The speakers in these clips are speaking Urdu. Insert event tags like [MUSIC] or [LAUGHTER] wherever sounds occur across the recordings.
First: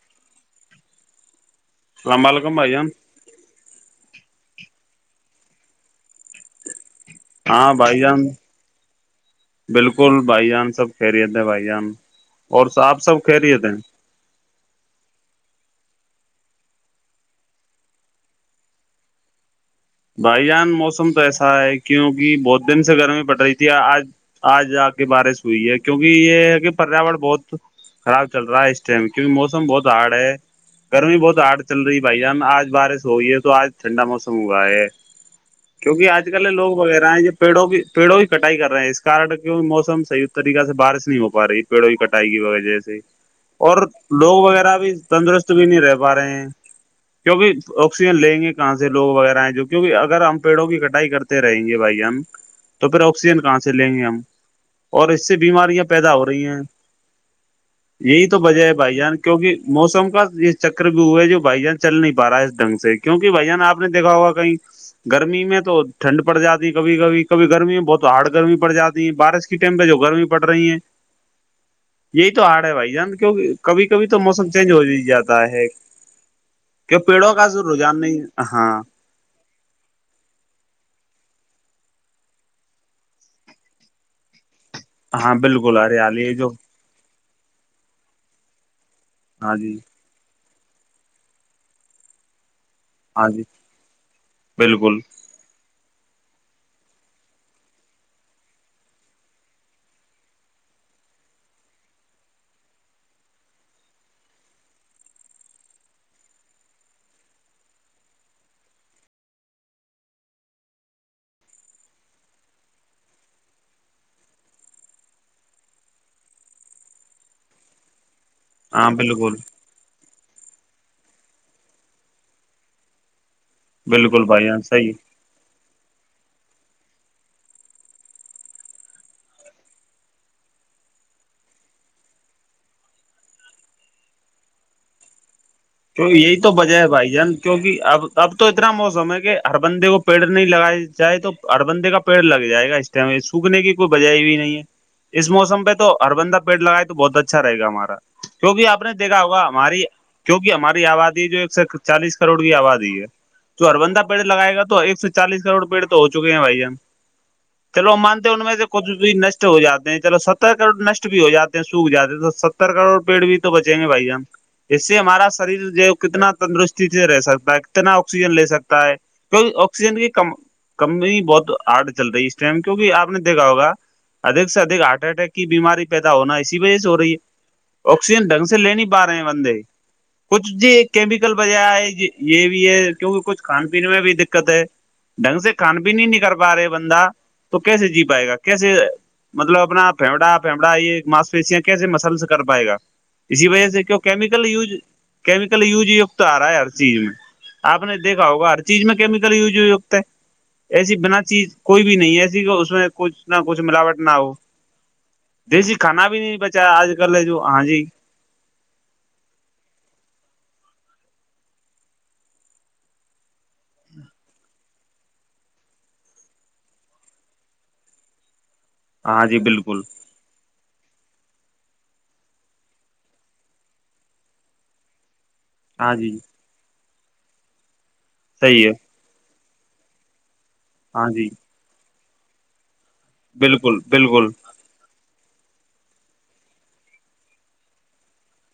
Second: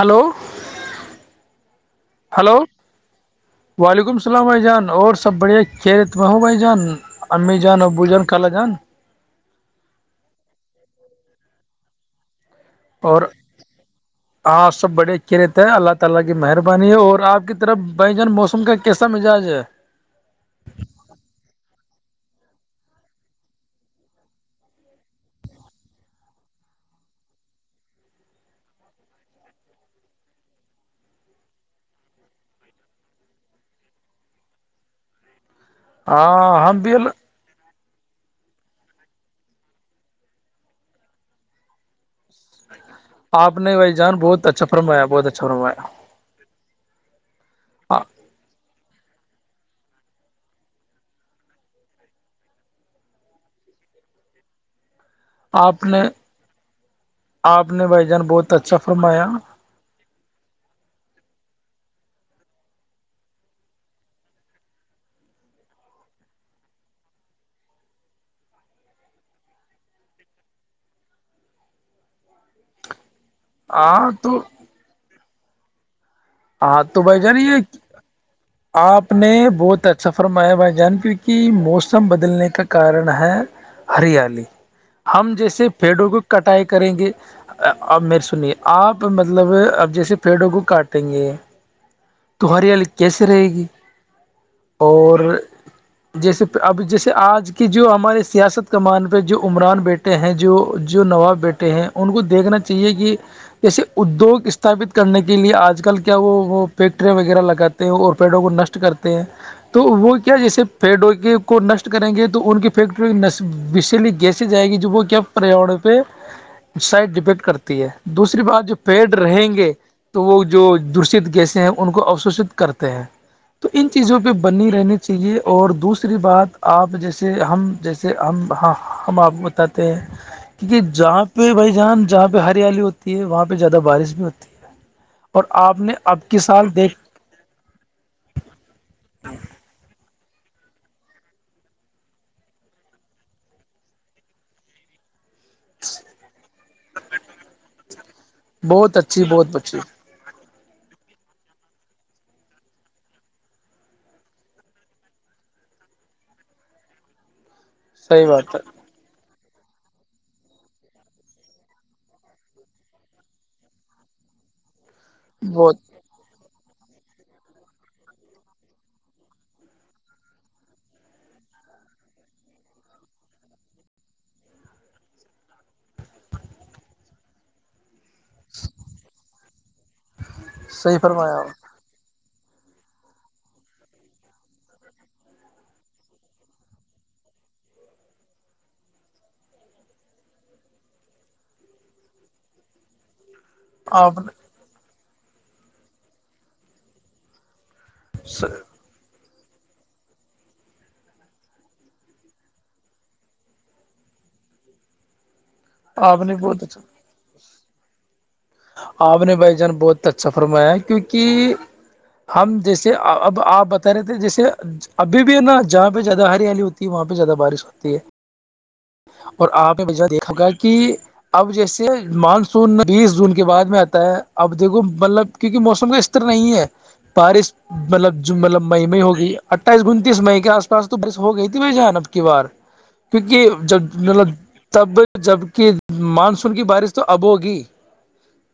ہلو السلام علیکم ہلو بھائی جان وعلیکم السلام بھائی جان اور سب بڑھیا خیرتم ہوں بھائی جان امی ہاں بھائی ابو جان خالہ جان بالکل بھائی جان سب کہری تھے بھائی جان اورا آپب سب اور کہ رہیے تھے ہاں سب بڑے کی رہتے ہیں اللہ تعالی کی مہربانی ہے اور آپ کی طرف بھ جان موسم کا کیسا مزاج ہے بھائی جان موسم تو ایسا ہے کیونکہ بہت دن سے گرمی پڑ رہی تھی آج آج آ کے بار س ہوئی ہے کیونکہ یہ ہے کہ پریاورن بہت خراب چل رہا ہے اس ٹائم کیونکہ موسم بہت ہارڈ ہے گرمی بہت آڑ چل رہی ہے بھائی جان آج بارش ہو رہئی ہے تو آج ٹھنڈا موسم ہوا ہے کیونکہ آج کل ہاں لوگ ہم بھی وغیرہ ہیں ج جو پیڑوں بھی پیڑوں بھی کٹائی کر رہے ہیں اس کن کی موسم صحیح طریقے سے بارش نہیں ہو پا رہی پیڑوں کی کٹائی کی وہہ سے آپ نے اور بھائی جان لوگ بہت اچھا وغیرہ بھی فرمایا بہت اچھا تندرست بھی نہیں رہ فرمایا ا رہے ہیں کیونکہ آکسیجن لیں گے کہاں سے لوگ وغیرہ ہیں جو کیکہ اگر ہم پیڑوں کی کٹائی کرتے رہیں گے بھائی ہم تو پھر آکسیجن کہاں سے لیں گے ہم اور اس سے آپ بیماریاں نے پیدا ہو رہی ہیں آپ نے بھائی یہی جان تو بہت وجہ ہے اچھا بھائی جان فرمایا کیونکہ موسم کا یہ چکر بھی ہوا ہے جو بھائی جان چل نہیں پا رہا ہے اس ڈھنگ سے کیونکہ بھائی جان آپ نے دیکھا ہوگا کہیں گرمی میں تو ٹھنڈ پڑ جاتی ہے کبھی کبھی کبھی گرمی میں بہت تو ہارڈ گرمی پڑ جاتی ہے بارش ٹیم پ جو گرمی پڑ رہی ہے یہی تو ہ رہا بھائی جان کیک کبھی کبھی تو موسم چینج ہو ہی جاتا ہے ہاں کہ تو بھائی پیڑوں جانے کا جو رجحان نہیں ہے، ہاں آپ اپنے بہت اچھا فرمایا بھائی جان کیوںک موسم بدلنے کا کارن ہے ہریالی ہاں ہم جیسے بالکل پیڑوں کو ہریالی ہے جو کٹائی کے کریں گے اب میرے سنیے آپ مطلب ہاں جی اب جیسے پیڑوں کو کاٹ کت گے تو ہریال کیسے ہاں جی رہے گی بالکل اور جیسے اب جیسے آج کی جو ہمارے سیاست کمان پہ جو عمران بیٹھے بیے ہیں جو جو نواب بیٹے ہیں ان کو دیکھنا چاہیے کہ جیسے ادیوگ استھاپت کرنے کے لیے آج آج کل کیا وہ وہ فیکٹریاں وغیرہ لگاتے ہیں اور پیڑوں کو نشٹ کرتے ہیں تو وہ کیا جیسے پیڈو کے کو نشٹ کریں گے تو ان کی فیکٹری بشلی گیس جائے گی جو وہ کیا پریاور پہ سائڈ ڈیپینڈ کرتی ہے دوسری بات جو ہاں پیڑ بالکل رہیں گے تو وہ جو دشت گیسے ہیں ان کو اشوشت کرتے ہیں تو ان چیزوں بالکل پہ بھائی جان بنی صحیح رہنے چ کہ یہ اور دوسری بات آپ جیسے ہم جیسے ہم ہاں ہم آپ کو بتاتے ہیں کیونکہ جہاں پہ بھائی جان جہاں پہ ہریالی ہوتی ہے وہاں پہ زیادہ بارش بھی ہوتی ہے اور آپ نے تو اب یہی کی تو سال وجہ ہے دیکھ بھائی جان کیوںکہ اب اب تو اتنا موسم ہے کہ ہر بندے کو پیڑ نہیں لگاائے جائے تو ہر بندے کا پیڑ لگ جائے گا اس سوکھنے کی کوئی بجائے بھی نہیں ہے اس موسم پ تو ہربندا پیٹ لگائے تو بہت اچھا رہے گا ہمارا کیکہ آپ نے بہت دیکھا اچھی ہوگا بہت بچی ہماری کیوںکہ ہماری آبادی جو ایک سے چالیس کروڑ کی آبادی ہے جو اربند پڑ لگائے گا ایک سے چالس کروڑ پیڑ تو ہو چکے ہیں بھائی جان چلو وہ صحیح مانتے ہیں ان میں بات ہے سے بھی نشٹ ہو جاتے ہیں چلو ستر کروڑ نشٹ بھی ہو جاتے ہیں سوکھ جاتے ہیں تو ستر کروڑ پیڑ بھی بچیں گے بھائی ہم اس سے ہمارا شریر بہت جو کتنا تندرستی سے رہ سکتا ہے کتنا آکسیجن لے سکتا ہے کی آکسیجن کی کم کم بھی بہت آرڈ چلتا ہے اس ٹائم کیونکہ آپ نے دیکھا ہوگا ادک سے اھک ہارٹ اٹیک کی بیماری پیدا ہونا اسی وجہ سے ہو رہی ہے آکسیجن ڈھنگ سے لے نہیں پا رہے ہیں بندے کچھ جی صحیح کیمیکل فرمایا بج ہے یہ بھی ہے کیونکہ کچھ کھان پینے میں بھی دقت ہے ڈھنگ سے کھان بھی نہیں ن کرل پا رہے بندہ تو کیسے جی پائے گا کیسے مطلب اپنا پھیمڑا پھیڑا یہ ماس پیشیاں کیسے مسلس کر پائے گا اسی وجہ سے آپ نے کیمیکل یوز کیمیکل یوز کت آ رہا ہے ہر چیز میں آپ نے دیکھا ہوگا ہر چیز میں کیمیکل یوز ہو ہوتے ایسی بنا چیز کوئی بھی نہیں ایسی کہ اس میں کچھ نہ کچھ ملاوٹ نہ ہو دیسی کھانا بھی آپ نے نہیں بہت بچایا اچھا آج کل جو ہاں جی آپ نے بھائی جان بہت اچھا فرمایا کیونکہ ہم جیسے اب آپ بتا رہے تھے جیسے ابھی بھی ہے نا جہاں پہ زیادہ ہریالی ہوتی ہے وہاں پہ زیادہ بارش ہوتی ہے ہاں جی اور آپ بالکل نے بجا دیکھا گا کہ کہ اب جیسے مانسون بیس جون کے بعد میں آتا ہے اب دیکھو مطلب کیونکہ موسم ہاں کا جی استر نہیں ہے بارش مطلب مطلب صحیح ہے مئی میں ہوگئی اٹھائیس گنتیس مئی کے آس پاس تو ہاں بس جی ہو گئی تھی بھائی جان اب کی بار کیونکہ بالکل جب بالکل مطلب تب جب کہ مانسون کی بارش تو اب ہوگی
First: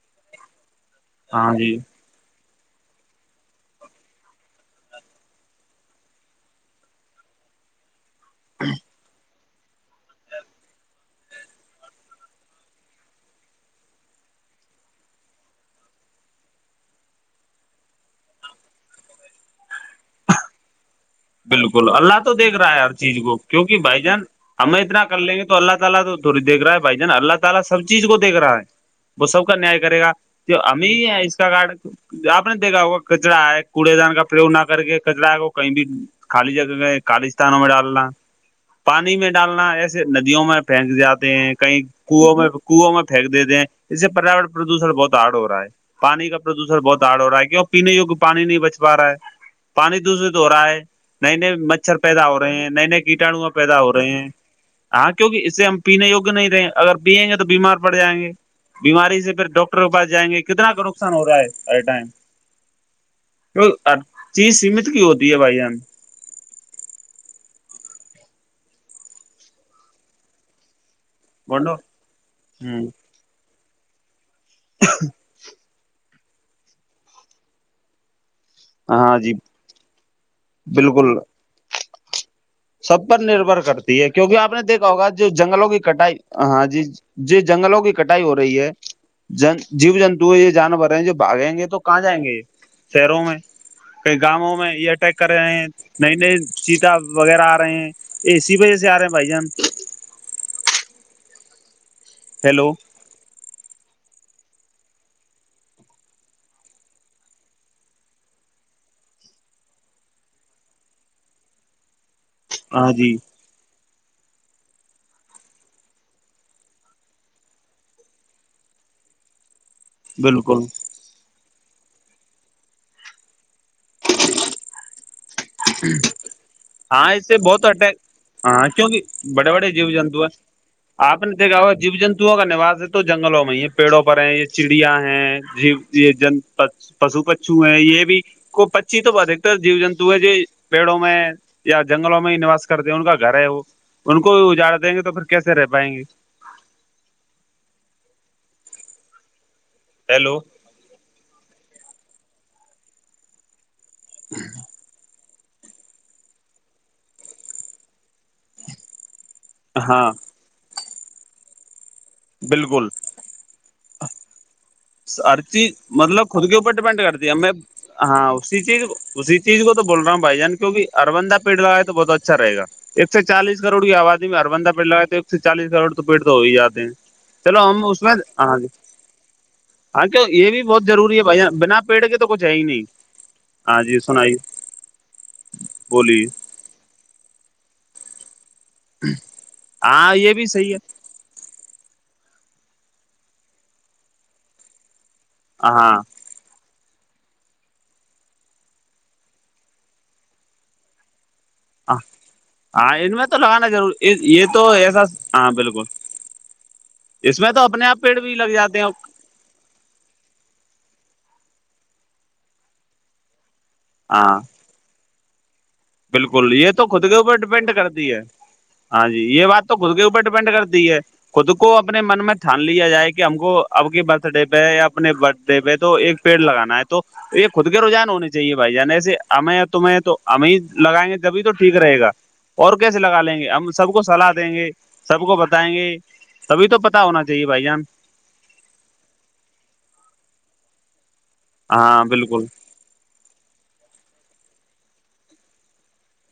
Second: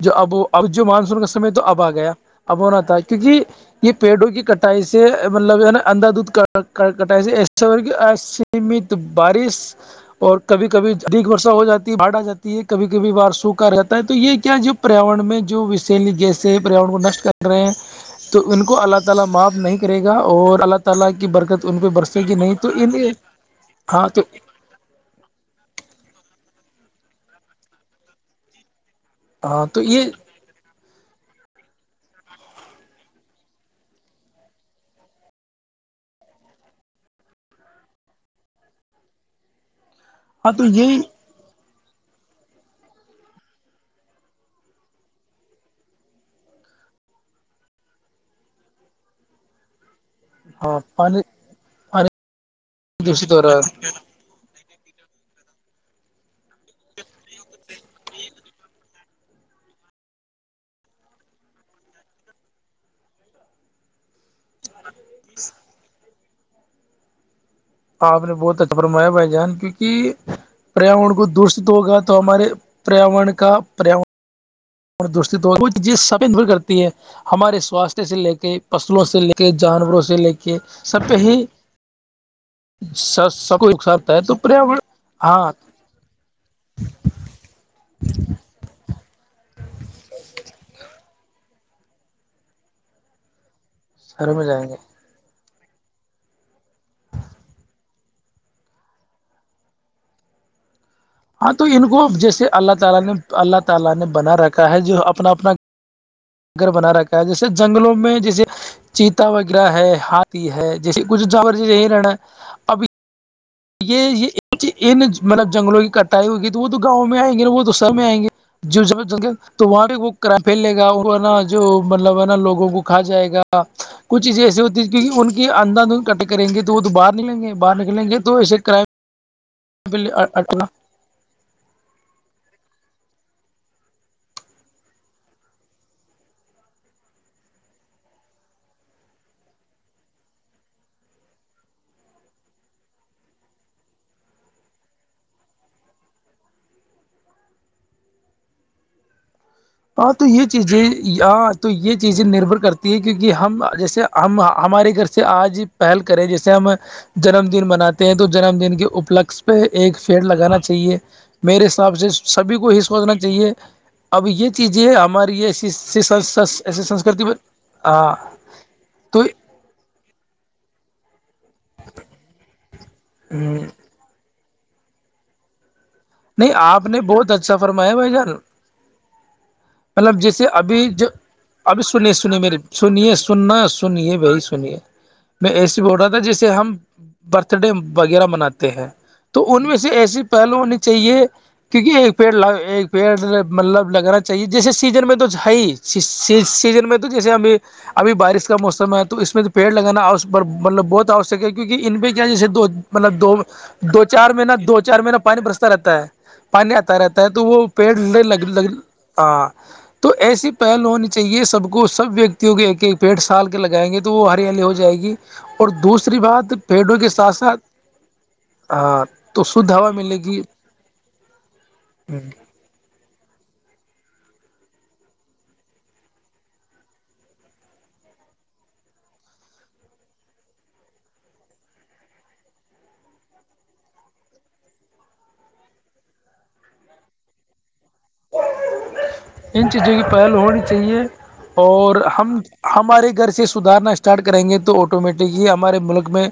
جو اب وہ اب جو مانسون کا سمے ہاں تو جی اب آ گیا اب ہونا تھا کیونکہ یہ پیڑوں کی کٹائی سے مطلب نا اندھا دودھ کٹائی سے ایس سیمت بارش اور کبھی کبھی دیگ بورشا ہو جاتی ہے باڑ آ جی ہے کبھی کبھی بار سوکھا رہتا ہے تو یہ کیا جو پریاورن میں جو وشیلی جیسے پریاورر کو نشٹ کر رہے ہیں تو ان کو اللہ تعالی معاف نہیں کرے گا اور اللہ ت کی برکت ان پہ بالکل اللہ برسے گی نہیں دیکھ تو رہا ہے ہر ان چیز کو کیونکہ بھائی ہاں تو جان ہمیں اتنا کر لیں گے تو اللہ تعال تو تھوی دیکھ رہا ہے بائی جان اللہ تعال سب چیز کو دیک رہا ہے وہ سب کا ہاں نیائے تو کرے گا یہ تو اھی ہے اس کا کارڈ آپ نے دیکھا ہوگا کچرا ہے کوڑے دان کا پو نہ کر کے کچرا ہے وہ کہیں بھی خالی جگہ میں کالیستتھانوں میں ڈالنا پانی میں ڈالنا ایسے ج ندیوں ہاں میں تو پھینک یہی جاتے ہیں کئی کنو میں کنووں میں پھینک دیتے ہیں اس سے پریاورن پردوشن بہت آرڑ ہو رہا ہے پانی کا پردوشن بہت آڑ ہو رہا ہے کیوں پینے وگ پانی نہیں بچ پا رہا ہے پانی تو اسرے د ہو رہا ہے ہاں پانی نئے نئے مچھر پانی پیدا ہو رہے ہیں نئے نئے دوشت کیٹاانو رہا ہے پیدا ہو رہے ہیں ہاں کیوںکہ اس سے ہم پینے یگ نہیں رہے اگر پیئیں گے تو بیمار پڑ جائیں گے بیماری سے پھر ڈاکٹر کے پس جائیں گے کتنا کا نقصان ہو رہا ہے اے ٹائم ہر چیز سیمت کی ہوتی ہے بھائی ہم ہم آپ نے بہت اچھا فرمایا بھائی جان کیونکہ پریااور کو دشت بولو ہوگا تو ہمارے ہوں پر کا پر ہو کو چیز سب دور کرتی ہے ہمارے سواستھ سے لے کے کے فصلوں سے ہاں لے جی کے جانوروں سے لے کے سب بالکل ہی سب پر نربھر کو نقصان کرتی ہے ہوتا تو کیونکہ آپ نے پریاورن دیکھا ہوگا جو ہاں جنگلوں کی کٹائی ہاں جی جی جنگلوں کی کٹائی ہو رہی ہے جن جیو جنتو ہے یہ جانور ہیں جو بھاگیں گے تو کہاں جائیں گے یہ شیروں میں کئی شہر گاؤوں جائیں میں گے یہ اٹیک کر رہے ہیں نئی نئی سیتا وغیرہ آ رہے ہیں اسی وجہ سے آ رہے ہیں بھائی جان ہاں تو ان کو اب جیسے ہیلو اللہ تعالی نے اللہ تعالی نے بنا رکھا ہے جو اپنا اپنا گھر بنا رکھا ہے جیسے جنگلوں میں جیسے چیتا وغیرہ ہے ہاتھی ہے جیسے کچھ جوریز یہی رہنا ہے [INAUDIBLE] ہاں جی یہ یہ ان مطلب جنگلوں کی کٹائی ہوگی تو وہ تو گاؤں میں آئیں گے وہ تو سر میں آئیں گے [INAUDIBLE] جو تو وہاں بھی وہ کر بالکل پھیلے گا وہ ہے نا جو مطلب ہے نا لوگوں کو کھا جائے گا [INAUDIBLE] کچھ چیزیں ایسی ہوتی ہیں کی ان کے اندھ اند کٹ کریں گے تو وہ تو باہر ہاں اس سے نکلیں گے بہت باہر اٹیک نکلیں گے تو [INAUDIBLE] ہاں کرائم کیونکہ بڑے بڑے جیب جنتو ہے [INAUDIBLE] آپ نے دیکھا ہوا جی جنتوؤں کا نوس ہے تو جنگلوں میں ہی ہے پیڑوں پر ہے یہ چڑیا ہیں جی [INAUDIBLE] یہ جن پشو پچو ہیں یہ بھی کو پچی تو ادھکتر جی جنت [INAUDIBLE] تو جی پیڑوں میں یا جنگلوں میں ہی نواس کرتے ہیں ان کا گھر ہے وہ [INAUDIBLE] ان کو بھی اجاڑ دیں گے تو پھر کیسے رہ پائیں گے ہاں تو ہیلو یہ چیزیں ہاں تو یہ چیزیں نربھر کرتی ہے کیونکہ ہم جیسے ہم ہمارے گھر سے آج ہی پہل کریں جیسے ہم جنم دن مناتے ہیں تو جنم دن کے اپلک پہ ایک ہاں پیڑ لگانا چاہیے میرے حساب سے سبھی کو یہ بالکل سوچنا چاہیے اب یہ چیزیں ہماری ہر ای ایسی چیز مطلب خود کے اوپر ڈیپینڈ سنسکرتی کرتی ہے پر [INAUDIBLE] میں ہاں اسی چیز تو اسی چیز کو تو بول رہا ہوں بھائی جان کیونکہ ہر بندہ پیڑ لگائے گا تو بہت اچھا رہے گا ایک سو چالیس نہیں کروڑ کی آبادی میں ہر بندہ پیڈ لگائے تو سے چالیس کروڑ تو پیڑ تو ہو ہی جاتے آپ ہیں نے بہت اچھا چلو ہم فرمایا اس بھائی میں جان آ گ مطلب جیسے ابھی بہت جو ضروری ہے بھائی جان، بنا ابھی پیڑ سنیے کے تو سنیے کچھ ہے میری ہی نہیں سنیے سننا ہاں جی سنیے سنائیے بھائی سنیے میں ایسے بول رہا تھا بولیے جیسے ہم برتھ ڈے وغیرہ مناتے ہیں تو ان میں سے ہاں ایسی یہ بھی پہلو صحیح ہونی چاہیے کیونکہ ایک پیڑ ایک پیڑ مطلب لگانا چاہیے جیسے سیزن میں تو ہے ہی سی سیزن میں تو جیسے ہمیں ابھی بارش کا موسم ہے تو اس میں تو پیڑ لگانا مطلب بہت آوشیک ہے کیونکہ ان پہ کیا جیسے دو ہاں ان مطلب میں دو تو لگانا ضرور دو چار یہ مہینہ تو دو چار ایسا مہینہ پانی ہاں برستتا بالکل رہتا ہے پانی آتا رہتا ہے اس تو میں وہ اپنے پیڑ آپ بھی لگ لگ جاتے ہیں ہاں تو ایسی پہل ہونی چاہیے سب کو سب ویکتیوں کی ایک ایک پیڑ سال کے لگائیں گے تو وہ ہاں ہریالی ہو جائے گی اور دوسری بالکل بات یہ تو پیڑوں خود کے ساتھ اوپر ساتھ ڈیپینڈ کرتی ہے ہاں جی یہ بات شدھ تو ہوا خود کے ملے اوپر گی ڈیپینڈ کرتی ہے خود کو اپنے من میں ٹھان لیا جائے کہ ہم کو اب کے برتھ ڈے پہ یا اپنے برتھ ڈے پہ تو ایک پیڑ لگانا ہے تو تو یہ خود کے رجان ہونے چاہیے بھائی جان ایسے ہممیں تمہیں تو ہمیں [INAUDIBLE] لگائیں گے تبھی تو ٹھیک رہے گا اور کیسے لگا لیں گے ہم سب کو صلاح دیں گے سب کو بتائیں گے تبھی تو پتا ہونا چاہیے بھائی جان ان چیزوں کی پہلو ہونی چاہیے اور ہاں ہم بالکل ہمارے گھر سے سدھارنا اسٹارٹ کریں گے تو آٹومیٹکلی ہمارے ملک میں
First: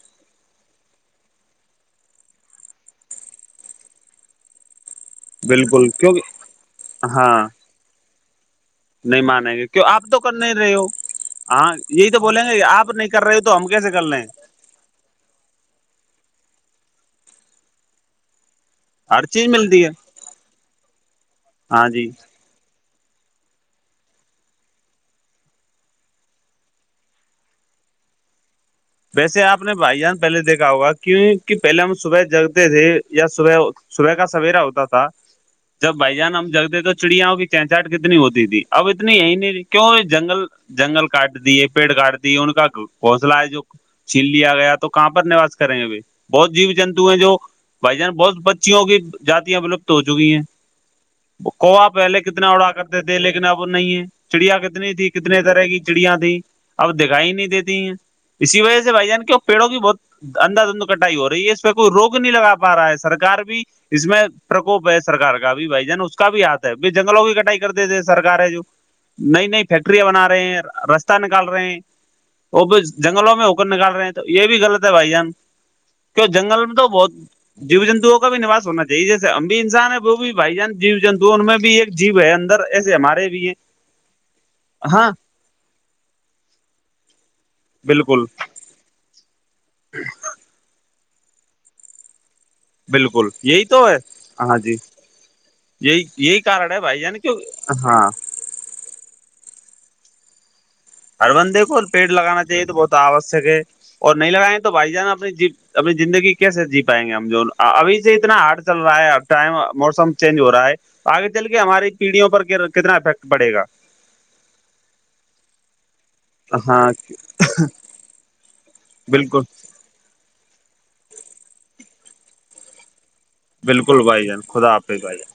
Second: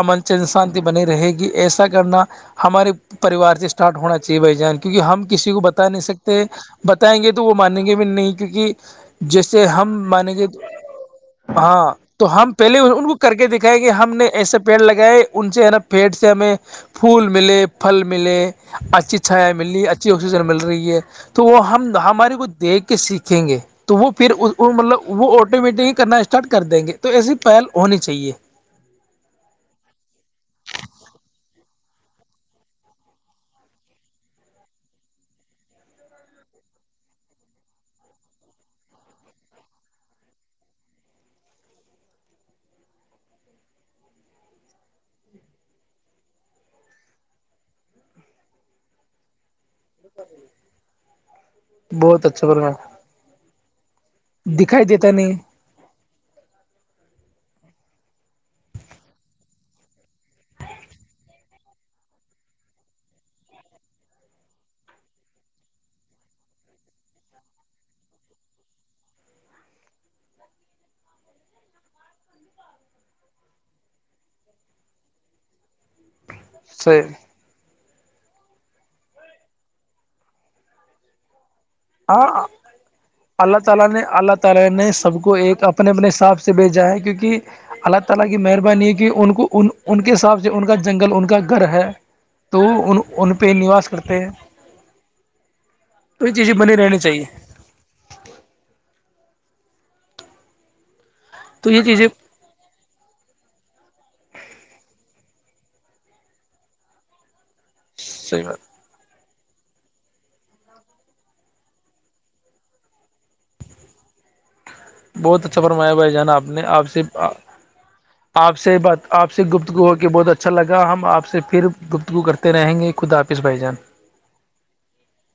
امن چین شانتی بنی رہے گی ایسا کرنا ہمارے پریوار سے اسٹارٹ ہونا چاہیے بھائی جان کیونکہ ہم کسی کو بتا بالکل نہیں سکتے کیونکہ بتائیں گے تو ہاں وہ مانیں گے بھی نہیں کیونکہ نہیں مانیں جیسے گے کیوں ہم آپ تو کر مانیں گے نہیں رہے ہو ہاں یہی تو بولیں ہم گے پہلے آپ ان نہیں کو کر رہے ہو کے تو دکھائیں گے کہ کیسے کر ہم نے لیں ایسا پیڑ لگائے ان سے ہے نا پیڑ سے ہمیں پھول ملے پھل ملے اچھی ہر چیز چھایا ملی ملتی ہے اچھی آکسیجن مل رہی ہے تو وہ ہاں ہم جی ہمار کو دیکھ کے سیکھیں گے تو وہ پھر مطلب وہ آٹومیٹکلی کرنا ہے اسٹارٹ کر دیں گے تو ایسی پہل ہونی چاہیے ویسے آپ نے بھائی جان پہلے دیکھا ہوگا کہ کہ پہلے ہم صبح جگتے تھے یا صبح صبح کا سویرا ہوتا تھا جب بھائی جان ہم جگتےے تو چڑیاں کی چہچاہٹ کتنی ہوتی تھی اب اتنی یہی نہیں کیوں جنگل جنگل کاٹ دیے پیڑ کاٹ دیے ان کا گھصلہ ہے جو چھین لیا گیا تو کہاں پر نوس کریں گ بہت جیو جنتو ہیں جو بھائی جانس بہت بچیوں کی جاتیاں ولپت ہو چکی ہیں کووا پہلے بہت کتنا اچھا اڑا پرگرام کرتے تھے لیکن اب نہیں ہے چڑیا دکھائی کتنی تھی دیتا نہیں کتنے طرح کی کچڑیاں تیں اب دکھائی نہیں دیتی ہیں اسی وجہ سے بھائی جان کے پڑوں بھی بہت اننددا دھند کٹائی ہو رہی ہے اس پہ کوئی روک نہیں لگا پا رہا ہے سرار بھی اس میں پرکوپ ہے سرار کا بھی بھائی جان اس کا بھی ہاتھ ہے ب جنگلوں کی کٹائی کر دی تھے سرار ہے جو نئی نئی فیکٹریاں بنا رہے ہیں راستہ نکال رہے ہیں وہ بھی جنگلوں میں ہوکر نکال رہے ہیں تو یہ بھی غلط ہے بھائی جان کی جنگل میں تو صحیح بہت جیو جنتوؤں کا بھی نوس ہونا چاہیے جیسے ہم بھی انسان ہے وہ بھی بھائی جان جیو جنتو ان میں بھی ایک جیو ہے اندر ایسے ہمارے بھی ہیں اللہ تعالی نے اللہ تعالی نے ہاں سب کو ایک اپنے اپنے حساب سے بھیجا ہے کیونکہ اللہ بالکل تعالی کی مہربانی ہے کہ ان کو ان ان کے حساب سے ان کا جنگل ان کا گھر ہے تو ان بالکل ان پہ یہی نواس تو ہے کرتے ہیں ہاں جی یہی تو یہ یہی چیزیں کارن بنی ہے رہنی بھائی یع چاہیے کہ ہاں ہر بندے تو کو یہ پی چیزیں لگان چاہیے تو بہت آوشک ہے اور نہیں لگائیں تو بھائی جانا اپنی اپنی زندگی کیسے جی پائیں گے ہم جو ابھی سے اتنا صحیح ہارڈ بات چل رہ رہا ہے ا ٹائم موسم چینج ہو رہا ہے تو آگے چل کے ہماری پیڑھیوں پر کتنا افیکٹ پڑے گا بہت اچھا فرمایا بھائی جانا آپ نے ہاں آپ سے آپ سے ب آپ بالکل سے گپتگو ہو کے بہت اچھا لگا ہم آپ سے پھر گپتگو کرتے رہیں گے خدافس بائی بالکل بھائی جان خدا آپ ہی بھائی جان